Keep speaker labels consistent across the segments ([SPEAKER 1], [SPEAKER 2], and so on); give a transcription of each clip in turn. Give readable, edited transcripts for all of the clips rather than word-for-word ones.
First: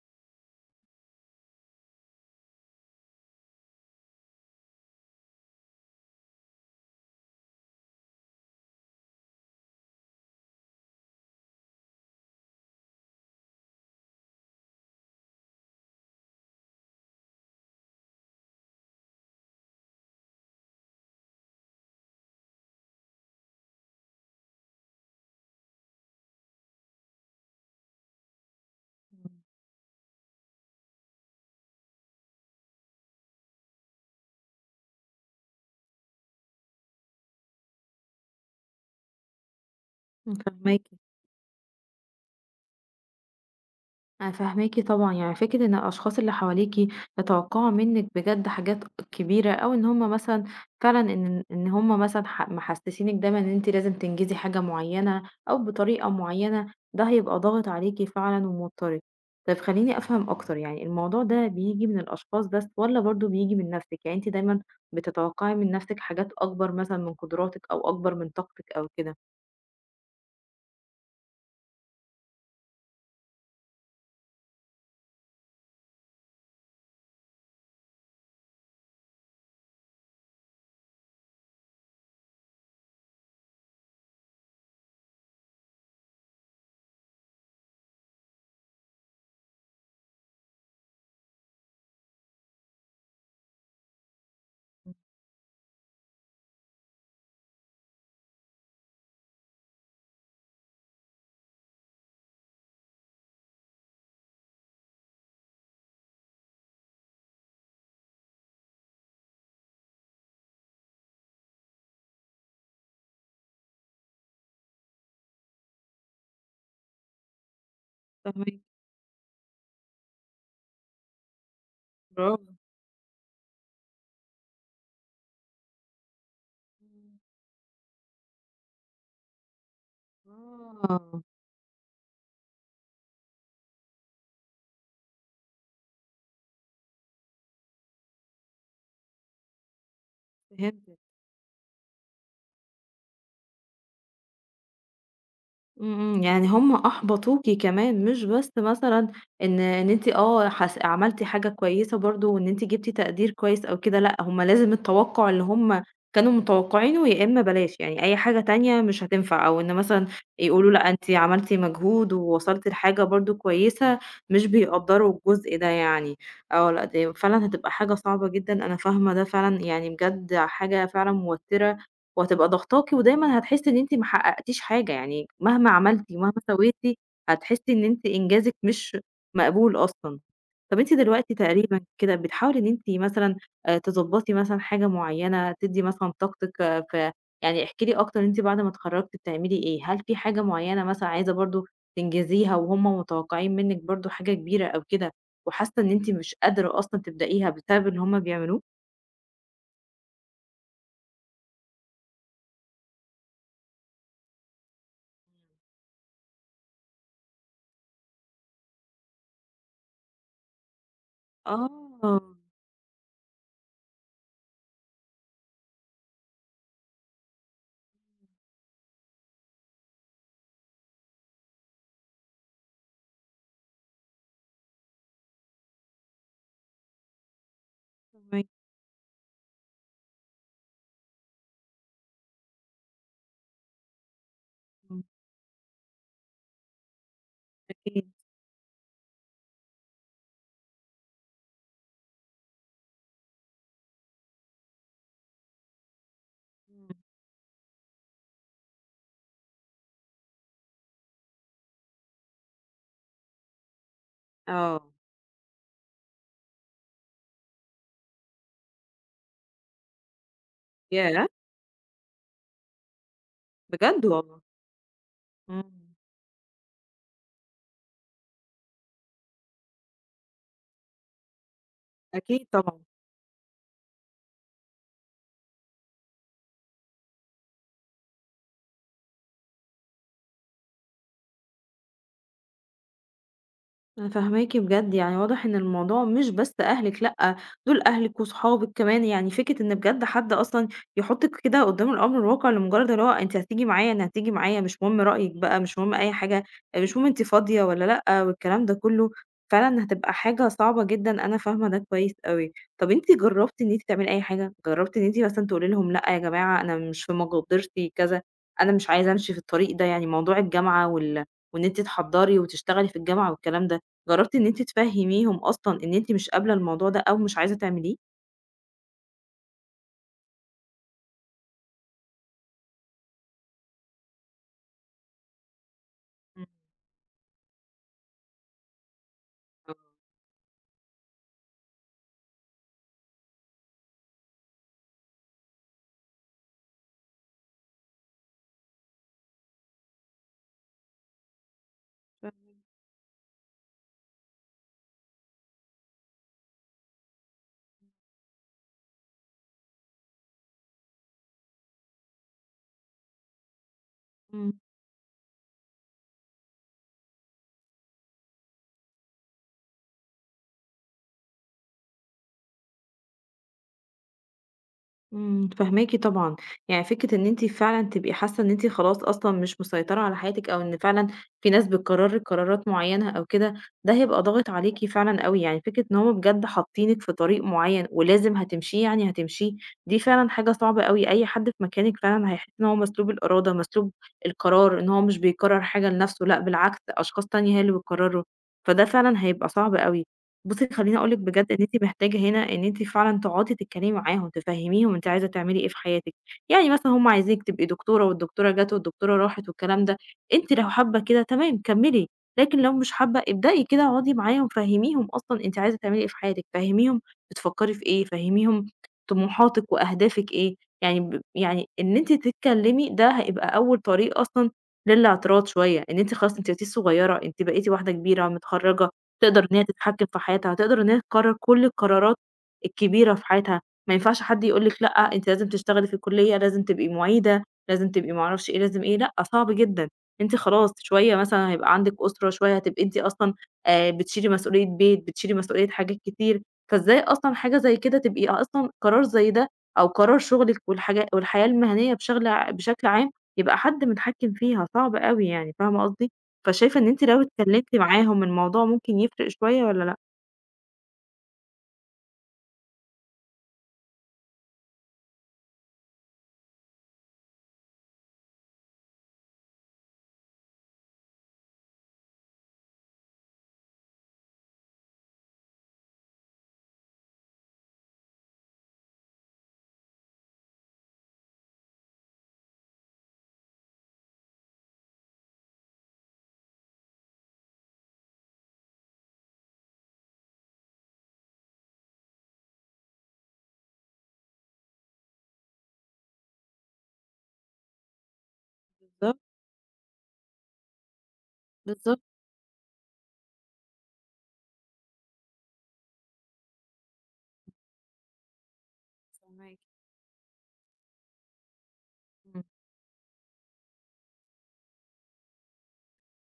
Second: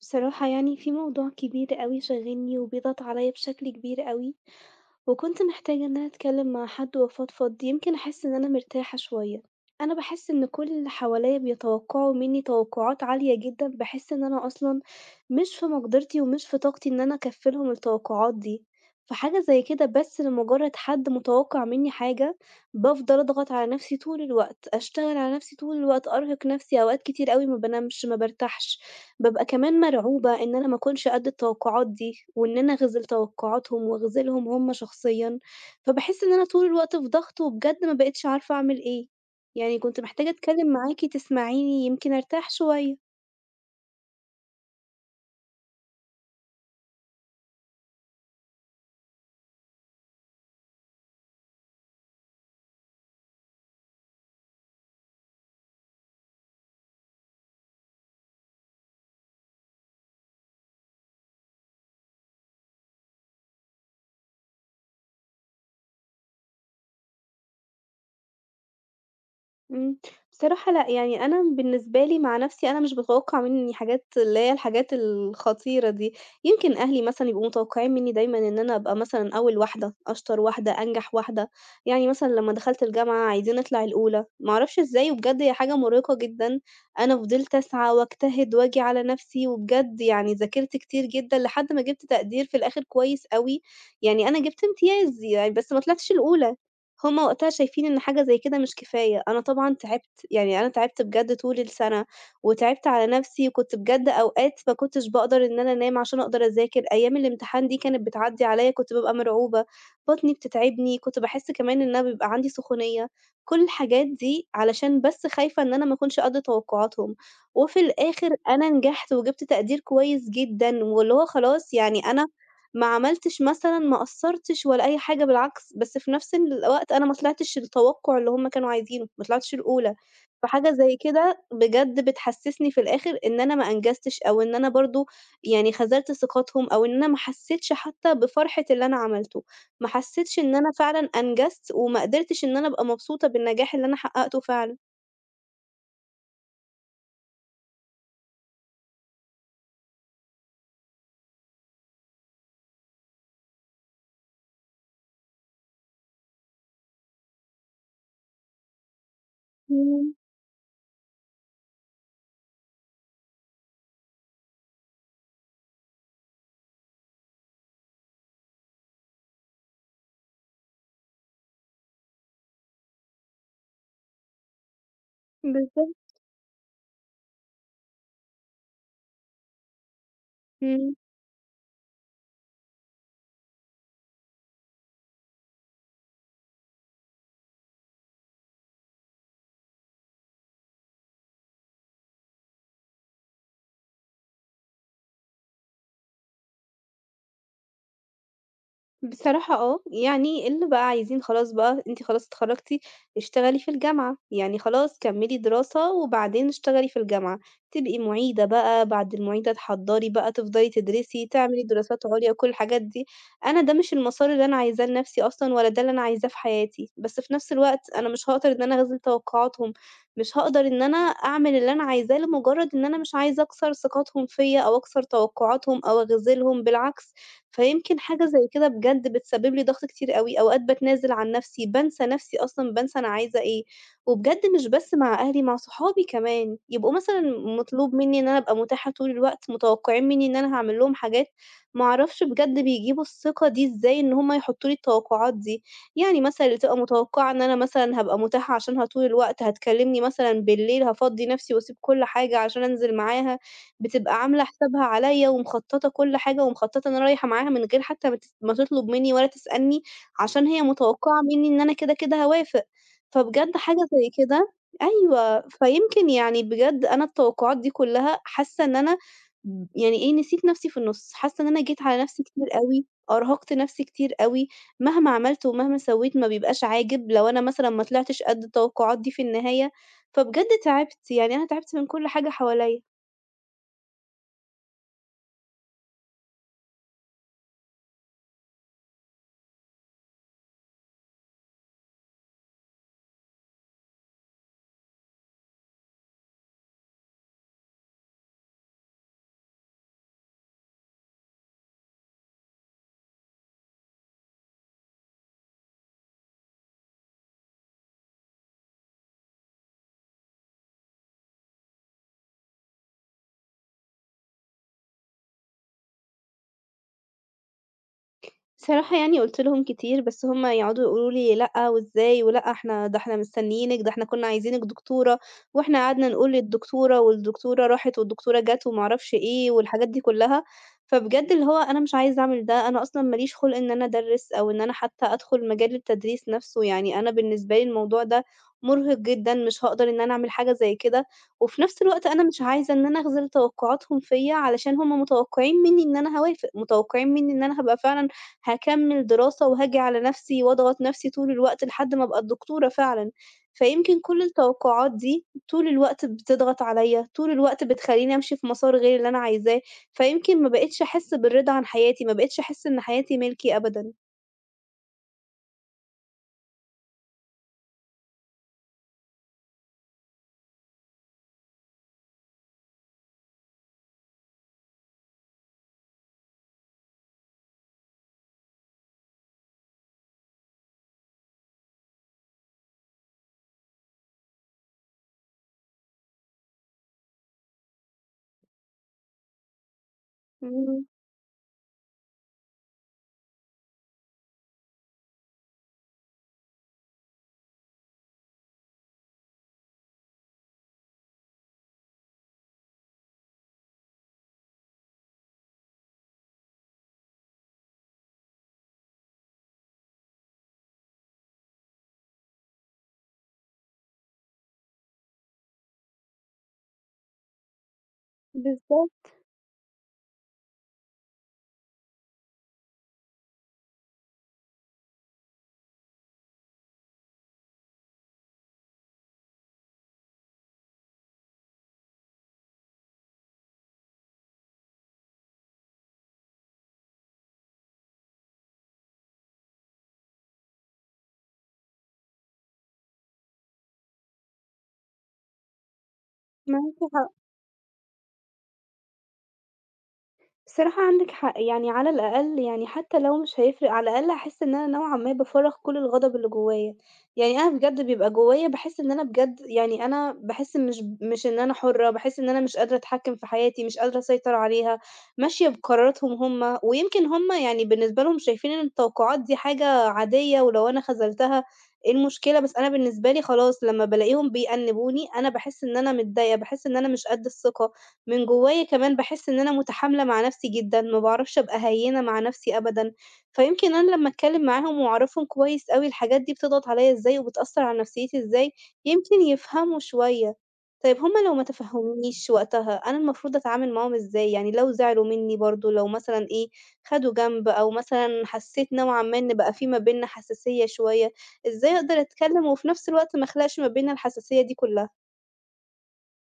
[SPEAKER 1] بصراحة يعني في موضوع كبير أوي شاغلني وبيضغط عليا بشكل كبير أوي، وكنت محتاجة إن أنا أتكلم مع حد وأفضفض يمكن أحس إن أنا مرتاحة شوية. أنا باحس إن كل اللي حواليا بيتوقعوا مني توقعات عالية جدًا، باحس إن أنا أصلًا مش في مقدرتي ومش في طاقتي إن أنا أكفّي لهم التوقعات دي. فحاجة زي كده بس لمجرد حد متوقع مني حاجة، بافضل أضغط على نفسي طول الوقت، أشتغل على نفسي طول الوقت، أرهق نفسي، أوقات كتير أوي ما بانامش، ما بارتاحش.
[SPEAKER 2] إمم،
[SPEAKER 1] بابقى كمان مرعوبة إن أنا ما أكونش قد التوقعات دي، وإن أنا أخذل توقعاتهم وأخذلهم هم شخصيًا، فباحس إن أنا طول الوقت في ضغط وبجد ما بقيتش عارفة أعمل إيه، يعني كنت محتاجة
[SPEAKER 2] إمم،
[SPEAKER 1] أتكلم
[SPEAKER 2] فاهماكِ،
[SPEAKER 1] معاكِ تسمعيني يمكن أرتاح شوية.
[SPEAKER 2] أنا فاهماكِ طبعًا، يعني فكرة إن الأشخاص اللي حواليكِ يتوقعوا منِّك بجد حاجات كبيرة، أو إن هُم مثلًا فعلًا إن هُم مثلًا محسسينِك دايمًا إن أنتِ لازم تنجزي حاجة معيّنة أو بطريقة معيّنة، ده هيبقى ضاغط عليكِ فعلًا وموتّرِك. طيب خلّيني أفهم أكتر، يعني الموضوع ده بييجي من الأشخاص بس والّا برضه بييجي من نَفْسِك؟ يعني أنتِ دايمًا بتتوقعي من نَفْسِك حاجات أكبر مثلًا من قدراتِك أو أكبر من طاقتِك أو كده؟
[SPEAKER 1] إمم، بصراحة لأ، يعني أنا بالنسبة لي مع نَفْسي أنا مش باتوقّع منّي حاجات اللي هي الحاجات الخطيرة دي، يمكن أهلي مثلًا يبقوا متوقّعين منّي دايمًا إن أنا أبقى مثلًا أول واحدة، أشطر واحدة، أنجح واحدة، يعني مثلًا لمّا دخلت الجامعة عايزين أطلع الأولى، ما أعرفش إزاي وبجد هي حاجة مُرهقة جدًا، أنا فضلت أسعى وأجتهد وآجي على نَفْسي وبجد يعني ذاكرت كتير جدًا لحد ما جِبت تقدير في الآخِر كويس أوي، يعني أنا جِبت امتياز يعني بس ما طلعتش الأولى. هُم وقتها شايفين إن حاجة زي كده مش كفاية، أنا طبعًا تعبت، يعني أنا تعبت بجد طول السَنة، وتعبت على نَفْسي، وكنت بجد أوقات ما كنتش باقدر إن أنا أنام عشان أقدر أذاكر، أيام الامتحان دي كانت بتعدّي عليّا كنت بابقى مرعوبة، بطني بتتعبني، كنت باحس كمان إن أنا بيبقى عندي سخونية، كل الحاجات دي علشان بس خايفة إن أنا ما أكونش قد توقعاتهم، وفي الآخر
[SPEAKER 2] فاهماكِ،
[SPEAKER 1] أنا نجحت وجِبت تقدير كويس جدًا، واللي هو خلاص يعني أنا
[SPEAKER 2] برافو.
[SPEAKER 1] ما عملتش مثلًا ما قصّرتش ولا أي حاجة بالعكس، بس في نفس الوقت أنا ما طلعتش التوقُّع اللي هُم كانوا عايزينه، ما طلعتش الأولى، فحاجة زي
[SPEAKER 2] آه.
[SPEAKER 1] كده بجد بتحسّسني في الآخِر إن أنا ما أنجزتش أو إن أنا برضه يعني خذلت ثقتهم أو إن أنا ما حسّيتش حتّى بفرحة اللي أنا عملته، ما حسّيتش إن أنا
[SPEAKER 2] فهمتِك،
[SPEAKER 1] فعلًا أنجزت وما قدرتش إن أنا أبقى مبسوطة بالنجاح اللي أنا حقّقته فعلًا.
[SPEAKER 2] إمم، إمم، يعني هم أحبطوكِ كمان مش بس مثلًا إن أنتِ آه عملتِ حاجة كويسة برضه وإن أنتِ جبتِ تقدير كويس أو كده، لأ هم لازم التوقُّع اللي هم كانوا متوقعينه يا إما بلاش، يعني أي حاجة تانية مش هتنفع، أو إن مثلًا
[SPEAKER 1] إمم،
[SPEAKER 2] يقولوا لأ أنتِ عملتِ مجهود ووصلتِ لحاجة برضه كويسة، مش بيقدّروا الجزء ده يعني، آه لأ دي فعلًا هتبقى حاجة صعبة جدًا، أنا فاهمة ده فعلًا يعني بجد حاجة فعلًا موتِّرة وهتبقى ضاغطاكِ ودايمًا هتحسّي إن أنتِ ما حققتيش حاجة، يعني مهما
[SPEAKER 1] بالضبط،
[SPEAKER 2] عملتِ ومهما سويتِ هتحسّي إن أنتِ إنجازِك مش مقبول أصلًا. طَب
[SPEAKER 1] إمم.
[SPEAKER 2] أنتِ دلوقتي تقريبًا كده بتحاولي إن أنتِ مثلًا تضبّطي مثلًا حاجة معيّنة، تدّي مثلًا طاقتِك في يعني احكي لي أكتر أنتِ بعد ما اتخرّجتِ بتعملي إيه؟ هل في حاجة معيّنة مثلًا عايزة برضه تنجزيها وهُم متوقّعين منِّك برضه حاجة كبيرة أو كده، وحاسّة إن أنتِ مش قادرة أصلًا تبدئيها بسبب اللي هُم بيعملوه؟
[SPEAKER 1] بصراحة آه، يعني اللي بقى عايزين خلاص بقى أنتِ خلاص اتخرّجتِ، اشتغلي في الجامعة، يعني خلاص كمّلي دراسة وبعدين اشتغلي في الجامعة، تبقي مُعيدة بقى، بعد المُعيدة تحضّري بقى، تفضلي تدرسي، تعملي دراسات عُليا
[SPEAKER 2] آه،
[SPEAKER 1] وكل الحاجات دي، أنا ده مش المسار اللي أنا عايزاه لنَفْسي أصلًا ولا ده اللي أنا عايزاه في حياتي، بس في نَفْس الوقت أنا مش هاقدر إن أنا أخذل توقُّعاتهم، مش هاقدر إن أنا أعمل اللي أنا عايزاه لمُجرّد إن أنا مش عايزة أكسر ثقتهم فيّا أو أكسر توقُّعاتهم أو أخذلهم، بالعكس. فيمكن حاجة
[SPEAKER 2] فاهماكِ،
[SPEAKER 1] زي كده بجد بتسبب لي ضغط كتير أوي، أوقات باتنازل عن نفسي، بانسى نفسي أصلًا، بانسى أنا عايزة إيه. وبجد مش بس
[SPEAKER 2] إمم،
[SPEAKER 1] مع أهلي، مع صحابي كمان، يبقوا مثلًا مطلوب
[SPEAKER 2] أكيد.
[SPEAKER 1] مني إن أنا أبقى متاحة طول الوقت، متوقعين مني إن أنا هاعمل لهم حاجات، ما أعرفش بجد بيجيبوا الثقة دي إزاي إن هُم يحطوا لي التوقعات دي. يعني مثلًا اللي تبقى
[SPEAKER 2] إمم.
[SPEAKER 1] متوقعة إن أنا مثلًا هابقى متاحة عشانها طول الوقت، هتكلمني مثلًا بالليل، هافضّي نفسي وأسيب كل حاجة عشان أنزل معاها. بتبقى عاملة حسابها
[SPEAKER 2] آه،
[SPEAKER 1] عليَّ ومخططة كل حاجة، ومخططة إن أنا رايحة معاها من غير حتى ما تطلب منّي ولا تسألني، عشان هي متوقعة
[SPEAKER 2] ياه!
[SPEAKER 1] منّي إن أنا كده، كده هاوافق. فبجد حاجة
[SPEAKER 2] بجد
[SPEAKER 1] زي
[SPEAKER 2] والله!
[SPEAKER 1] كده أيوه،
[SPEAKER 2] إمم.
[SPEAKER 1] فيمكن يعني بجد أنا التوقعات دي كلها حاسة إن أنا يعني إيه، نسيت نفسي في النُص، حاسة إن أنا جيت على نفسي كتير
[SPEAKER 2] أكيد طبعًا.
[SPEAKER 1] أوي، أرهقت نفسي كتير أوي، مهما عملت ومهما سويت ما بيبقاش عاجب لو أنا مثلًا ما طلعتش قد التوقعات دي في النهاية، فبجد تعبت، يعني أنا تعبت من كل حاجة حواليّا.
[SPEAKER 2] أنا فاهماكِ بجد، يعني واضح إن الموضوع مش بس أهلِك لأ، دول أهلِك وصحابِك كمان، يعني فكرة إن بجد حد أصلًا يحطِّك كده قدّام الأمر الواقع لمجرد اللي هو أنتِ هتيجي معايا، أنا هتيجي معايا، مش مهم رأيِك بقى، مش مهم أي حاجة، مش مهم أنتِ فاضية والّا لأ، والكلام ده كله، فعلًا هتبقى حاجة صعبة جدًا، أنا فاهمة ده كويس أوي. طب أنتِ جربتِ إن أنتِ تعملي أي حاجة؟ جربتِ إن أنتِ مثلًا تقولي لهم لأ يا جماعة أنا مش في مقدرتي كذا، أنا مش عايزة أمشي في الطريق ده، يعني موضوع الجامعة وإن أنتِ تحضّري وتشتغلي في الجامعة والكلام ده، جربتِ إن أنتِ تفهميهم أصلًا إن أنتِ مش قابلة الموضوع ده أو مش عايزة تعمليه؟
[SPEAKER 1] بصراحة يعني قُلت لهم كتير، بس هُم يقعدوا يقولوا لي: "لأ، وإزاي، ولأ إحنا ده إحنا مستنيينِك، ده إحنا كنا عايزينِك دكتورة، وإحنا قعدنا نقول
[SPEAKER 2] إمم،
[SPEAKER 1] للدكتورة والدكتورة راحت والدكتورة جات وما أعرفش إيه."
[SPEAKER 2] آه،
[SPEAKER 1] والحاجات دي كلّها، فبجد اللي هو أنا مش عايزة أعمل ده، أنا أصلًا ما ليش خُلْق إن أنا أدرِّس أو إن أنا حتى أدخُل مجال التدريس نَفْسه، يعني أنا بالنسبة لي الموضوع ده مُرهِق جدًا، مش هاقدر إن أنا أعمل حاجة زي كده، وفي نَفْس الوقت أنا مش عايزة إن أنا أخذل توقعاتهم فيّا، علشان هُم متوقعين منّي إن أنا هاوافق، متوقعين منّي إن أنا هابقى فعلًا هاكمّل دراسة وهاجي على نَفْسي وأضغط نَفْسي طول الوقت لحد ما أبقى الدكتورة فعلًا، فيمكن كل
[SPEAKER 2] فاهمة.
[SPEAKER 1] التوقعات دي طول الوقت بتضغط عليّا، طول الوقت بتخلّيني أمشي في مسار غير اللي أنا عايزاه، فيمكن ما بقيتش أحِس بالرضا عن حياتي، ما بقيتش أحِس إن حياتي ملكي أبدًا.
[SPEAKER 2] إمم، فاهماكِ طبعًا، يعني فكرة إن أنتِ فعلًا تبقي حاسة إن أنتِ خلاص أصلًا مش مسيطرة على حياتِك، أو إن فعلًا في ناس بتقرر لِك قرارات معيّنة أو كده، ده هيبقى ضاغط عليكِ فعلًا أوي، يعني فكرة إن هُم بجد حاطينِك في طريق معيّن ولازم هتمشيه يعني هتمشيه، دي فعلًا حاجة صعبة أوي، أي حد في مكانِك فعلًا هيحس إن هو مسلوب الإرادة، مسلوب القرار، إن هو مش بيقرر حاجة لنفسه، لأ بالعكس أشخاص تانية هي اللي بتقرره، فده فعلًا هيبقى صعب أوي. بُصّي
[SPEAKER 1] إمم،
[SPEAKER 2] خلّيني أقول لِك بجد إن أنتِ محتاجة هنا إن أنتِ فعلًا تقعدي تتكلمي معاهم، تفهّميهم أنتِ عايزة تعملي إيه في حياتِك، يعني مثلًا هُم عايزينِك تبقي دكتورة والدكتورة جات والدكتورة راحت والكلام ده، أنتِ لو حابة كده تمام كمّلي، لكن لو مش حابة ابدئي كده اقعدي معاهم فهّميهم أصلًا أنتِ عايزة تعملي إيه في حياتِك، فهّميهم بتفكّري في إيه، فهّميهم طموحاتِك وأهدافِك إيه، يعني يعني إن أنتِ تتكلمي ده هيبقى أول طريق أصلًا للاعتراض شوية، إن أنتِ خلاص أنتِ بقيتيش صغيرة، أنتِ بقيتِ واحدة كبيرة متخرّجة،
[SPEAKER 1] بالضبط،
[SPEAKER 2] تقدر إن هي تتحكم في حياتها، هتقدر إن هي تقرر كل القرارات الكبيرة في حياتها، ما ينفعش حد يقول لِك لأ، أنتِ لازم تشتغلي في الكلية، لازم تبقي معيدة، لازم تبقي ما أعرفش إيه، لازم إيه، لأ، صعب جدًا، أنتِ خلاص شوية مثلًا هيبقى عندِك أسرة، شوية هتبقي أنتِ أصلًا بتشيلي مسؤولية بيت، بتشيلي مسؤولية حاجات كتير، فإزاي أصلًا حاجة زي كده تبقي أصلًا قرار زي ده أو قرار شغلِك والحياة المهنية بشغل ع بشكل عام يبقى حد متحكم فيها، صعب أوي يعني، فاهمة قصدي؟ فشايفة إن
[SPEAKER 1] معاكِ
[SPEAKER 2] أنتِ
[SPEAKER 1] حق.
[SPEAKER 2] لو اتكلمتِ معاهم الموضوع ممكن يفرق شوية والّا لأ؟
[SPEAKER 1] بصراحة عندِك حق، يعني على الأقل يعني حتى لو مش هيفرق، على الأقل هاحس إن أنا نوعًا ما بافرّغ كل الغضب اللي جوايا، يعني أنا بجد بيبقى جوايا باحس إن أنا بجد يعني أنا باحس مش إن أنا حُرّة، باحس إن أنا مش قادرة أتحكّم في حياتي، مش قادرة أسيطر عليها، ماشية بقراراتهم هم، ويمكن هم يعني بالنسبة لهم شايفين إن التوقعات دي حاجة عادية، ولو أنا خذلتها إيه المشكلة؟ بس أنا بالنسبة لي خلاص لمّا بالاقيهم بيأنِّبوني، أنا باحس إن أنا متضايقة، باحس إن أنا مش قد الثقة، من جوايا كمان باحس إن أنا متحاملة مع نفسي جدًا، ما باعرفش أبقى هيِّنة مع نفسي أبدًا، فيمكن أنا لمّا أتكلم معاهم وأعرفهم كويس أوي الحاجات دي بتضغط عليَّ إزاي وبتأثر على نفسيتي إزاي،
[SPEAKER 2] بالضبط،
[SPEAKER 1] يمكن يفهموا شوية. طيب هُم لو ما
[SPEAKER 2] بالضبط،
[SPEAKER 1] تفهمونيش وقتها، أنا المفروض أتعامل معاهم إزاي؟ يعني لو زعلوا مني برضه، لو مثلًا إيه، خدوا جنب أو مثلًا حسيت نوعًا ما إن بقى
[SPEAKER 2] فاهماكِ.
[SPEAKER 1] في ما بيننا حساسية شوية، إزاي أقدر أتكلم وفي نفس الوقت ما أخلقش ما بيننا الحساسية دي كلها؟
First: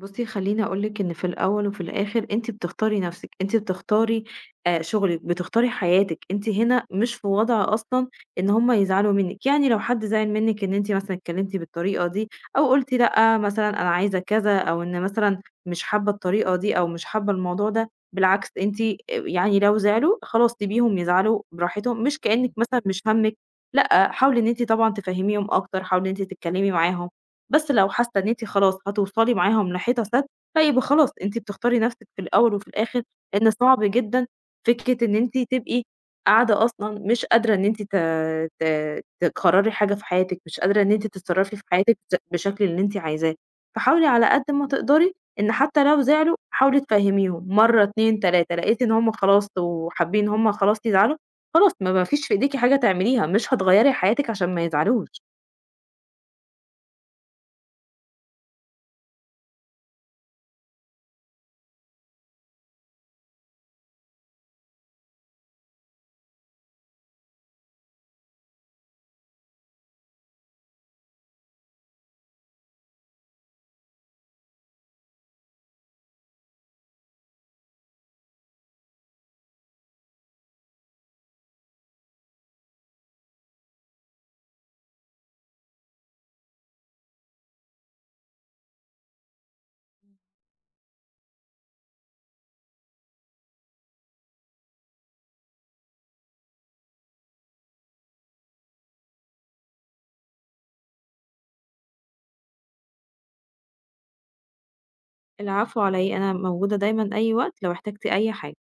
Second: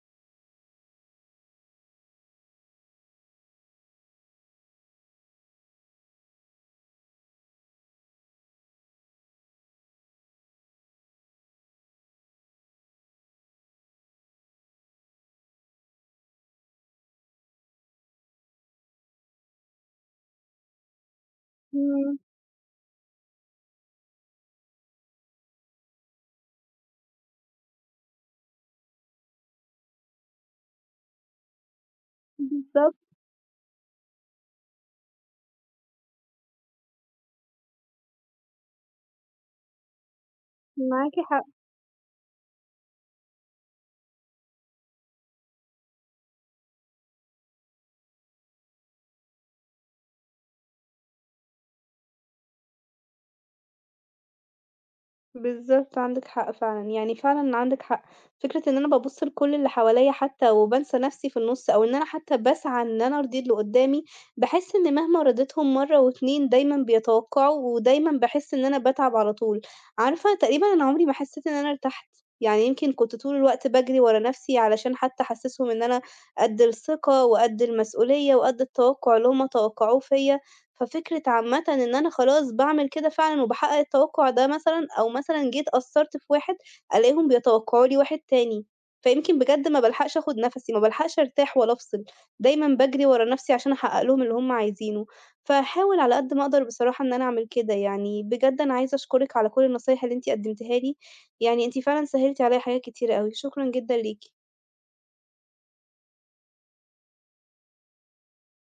[SPEAKER 2] بُصّي، خلّيني أقول لِك إن في الأول وفي الآخر أنتِ بتختاري نَفْسِك، أنتِ بتختاري شُغلِك، بتختاري حياتِك، أنتِ هنا مش في وضع أصلًا إن هم يزعلوا منِّك، يعني لو حد زعل منِّك إن أنتِ مثلًا اتكلمتِ بالطريقة دي أو قُلتِ لأ مثلًا أنا عايزة كذا أو إن مثلًا مش حابة الطريقة دي أو مش حابة الموضوع ده، بالعكس أنتِ يعني لو زعلوا خلاص سيبيهم يزعلوا براحتهم،
[SPEAKER 1] إمم،
[SPEAKER 2] مش كإنِّك مثلًا مش هَمِّك، لأ، حاولي إن أنتِ طبعًا تفهّميهم أكتر، حاولي إن أنتِ تتكلمي معاهم. بس لو حاسة إن أنتِ خلاص هتوصلي معاهم لحيطة سد، لأ يبقى خلاص أنتِ بتختاري نفسِك في الأول وفي
[SPEAKER 1] بالضبط،
[SPEAKER 2] الآخر، لإن صعب جدًا فكرة إن أنتِ تبقي قاعدة أصلًا مش قادرة إن أنتِ ت ت تقرري حاجة في حياتِك، مش قادرة إن أنتِ
[SPEAKER 1] معاكِ حق.
[SPEAKER 2] تتصرفي في حياتِك بالشكل اللي أنتِ عايزاه، فحاولي على قد ما تقدري إن حتى لو زعلوا حاولي تفهميهم مرة، 2، 3 لقيتِ إن هُم خلاص وحابين إن هُم خلاص يزعلوا، خلاص ما فيش في إيديكِ حاجة تعمليها، مش هتغيري حياتِك عشان ما يزعلوش.
[SPEAKER 1] بالضبط، عندِك حق فعلًا، يعني فعلًا عندِك حق. فكرة إن أنا بابُص لكل اللي حواليّا حتى وبانسى نَفْسي في النُص، أو إن أنا حتى باسعى إن أنا أرضي اللي قُدّامي، باحس إن مهما رضيتهم مرّة و2 دايمًا بيتوقّعوا، ودايمًا باحس إن أنا باتعب على طول. عارفة تقريبًا أنا عمري ما حسّيت إن أنا ارتحت، يعني يمكن كنت طول الوقت باجري ورا نَفْسي علشان حتى أحسّسهم إن أنا قد الثقة وقد المسؤولية وقد التوقُّع اللي هم توقّعوه فيّا، ففكرة عامةً إن أنا خلاص باعمل كده فعلًا وباحقق التوقُّع ده مثلًا أو مثلًا جيت قصّرت في واحد، ألاقيهم بيتوقّعوا لي واحد تاني، فيمكن بجد ما بالحقش آخُد نَفَسي، ما بالحقش أرتاح ولا أفصِل، دايمًا باجري ورا نَفْسي عشان أحقق لهم اللي هم عايزينه، فهاحاول على قد ما أقدر بصراحة إن أنا أعمل كده يعني، بجد أنا عايزة أشكرِك على كل النصايح اللي أنتِ قدّمتيها لي، يعني أنتِ فعلًا سهّلتِ عليّا حاجات كتيرة أوي، شكرًا جدًا ليكِ.
[SPEAKER 2] العفو على إيه، أنا موجودة دايمًا أي وقت لو احتجتِ أي حاجة.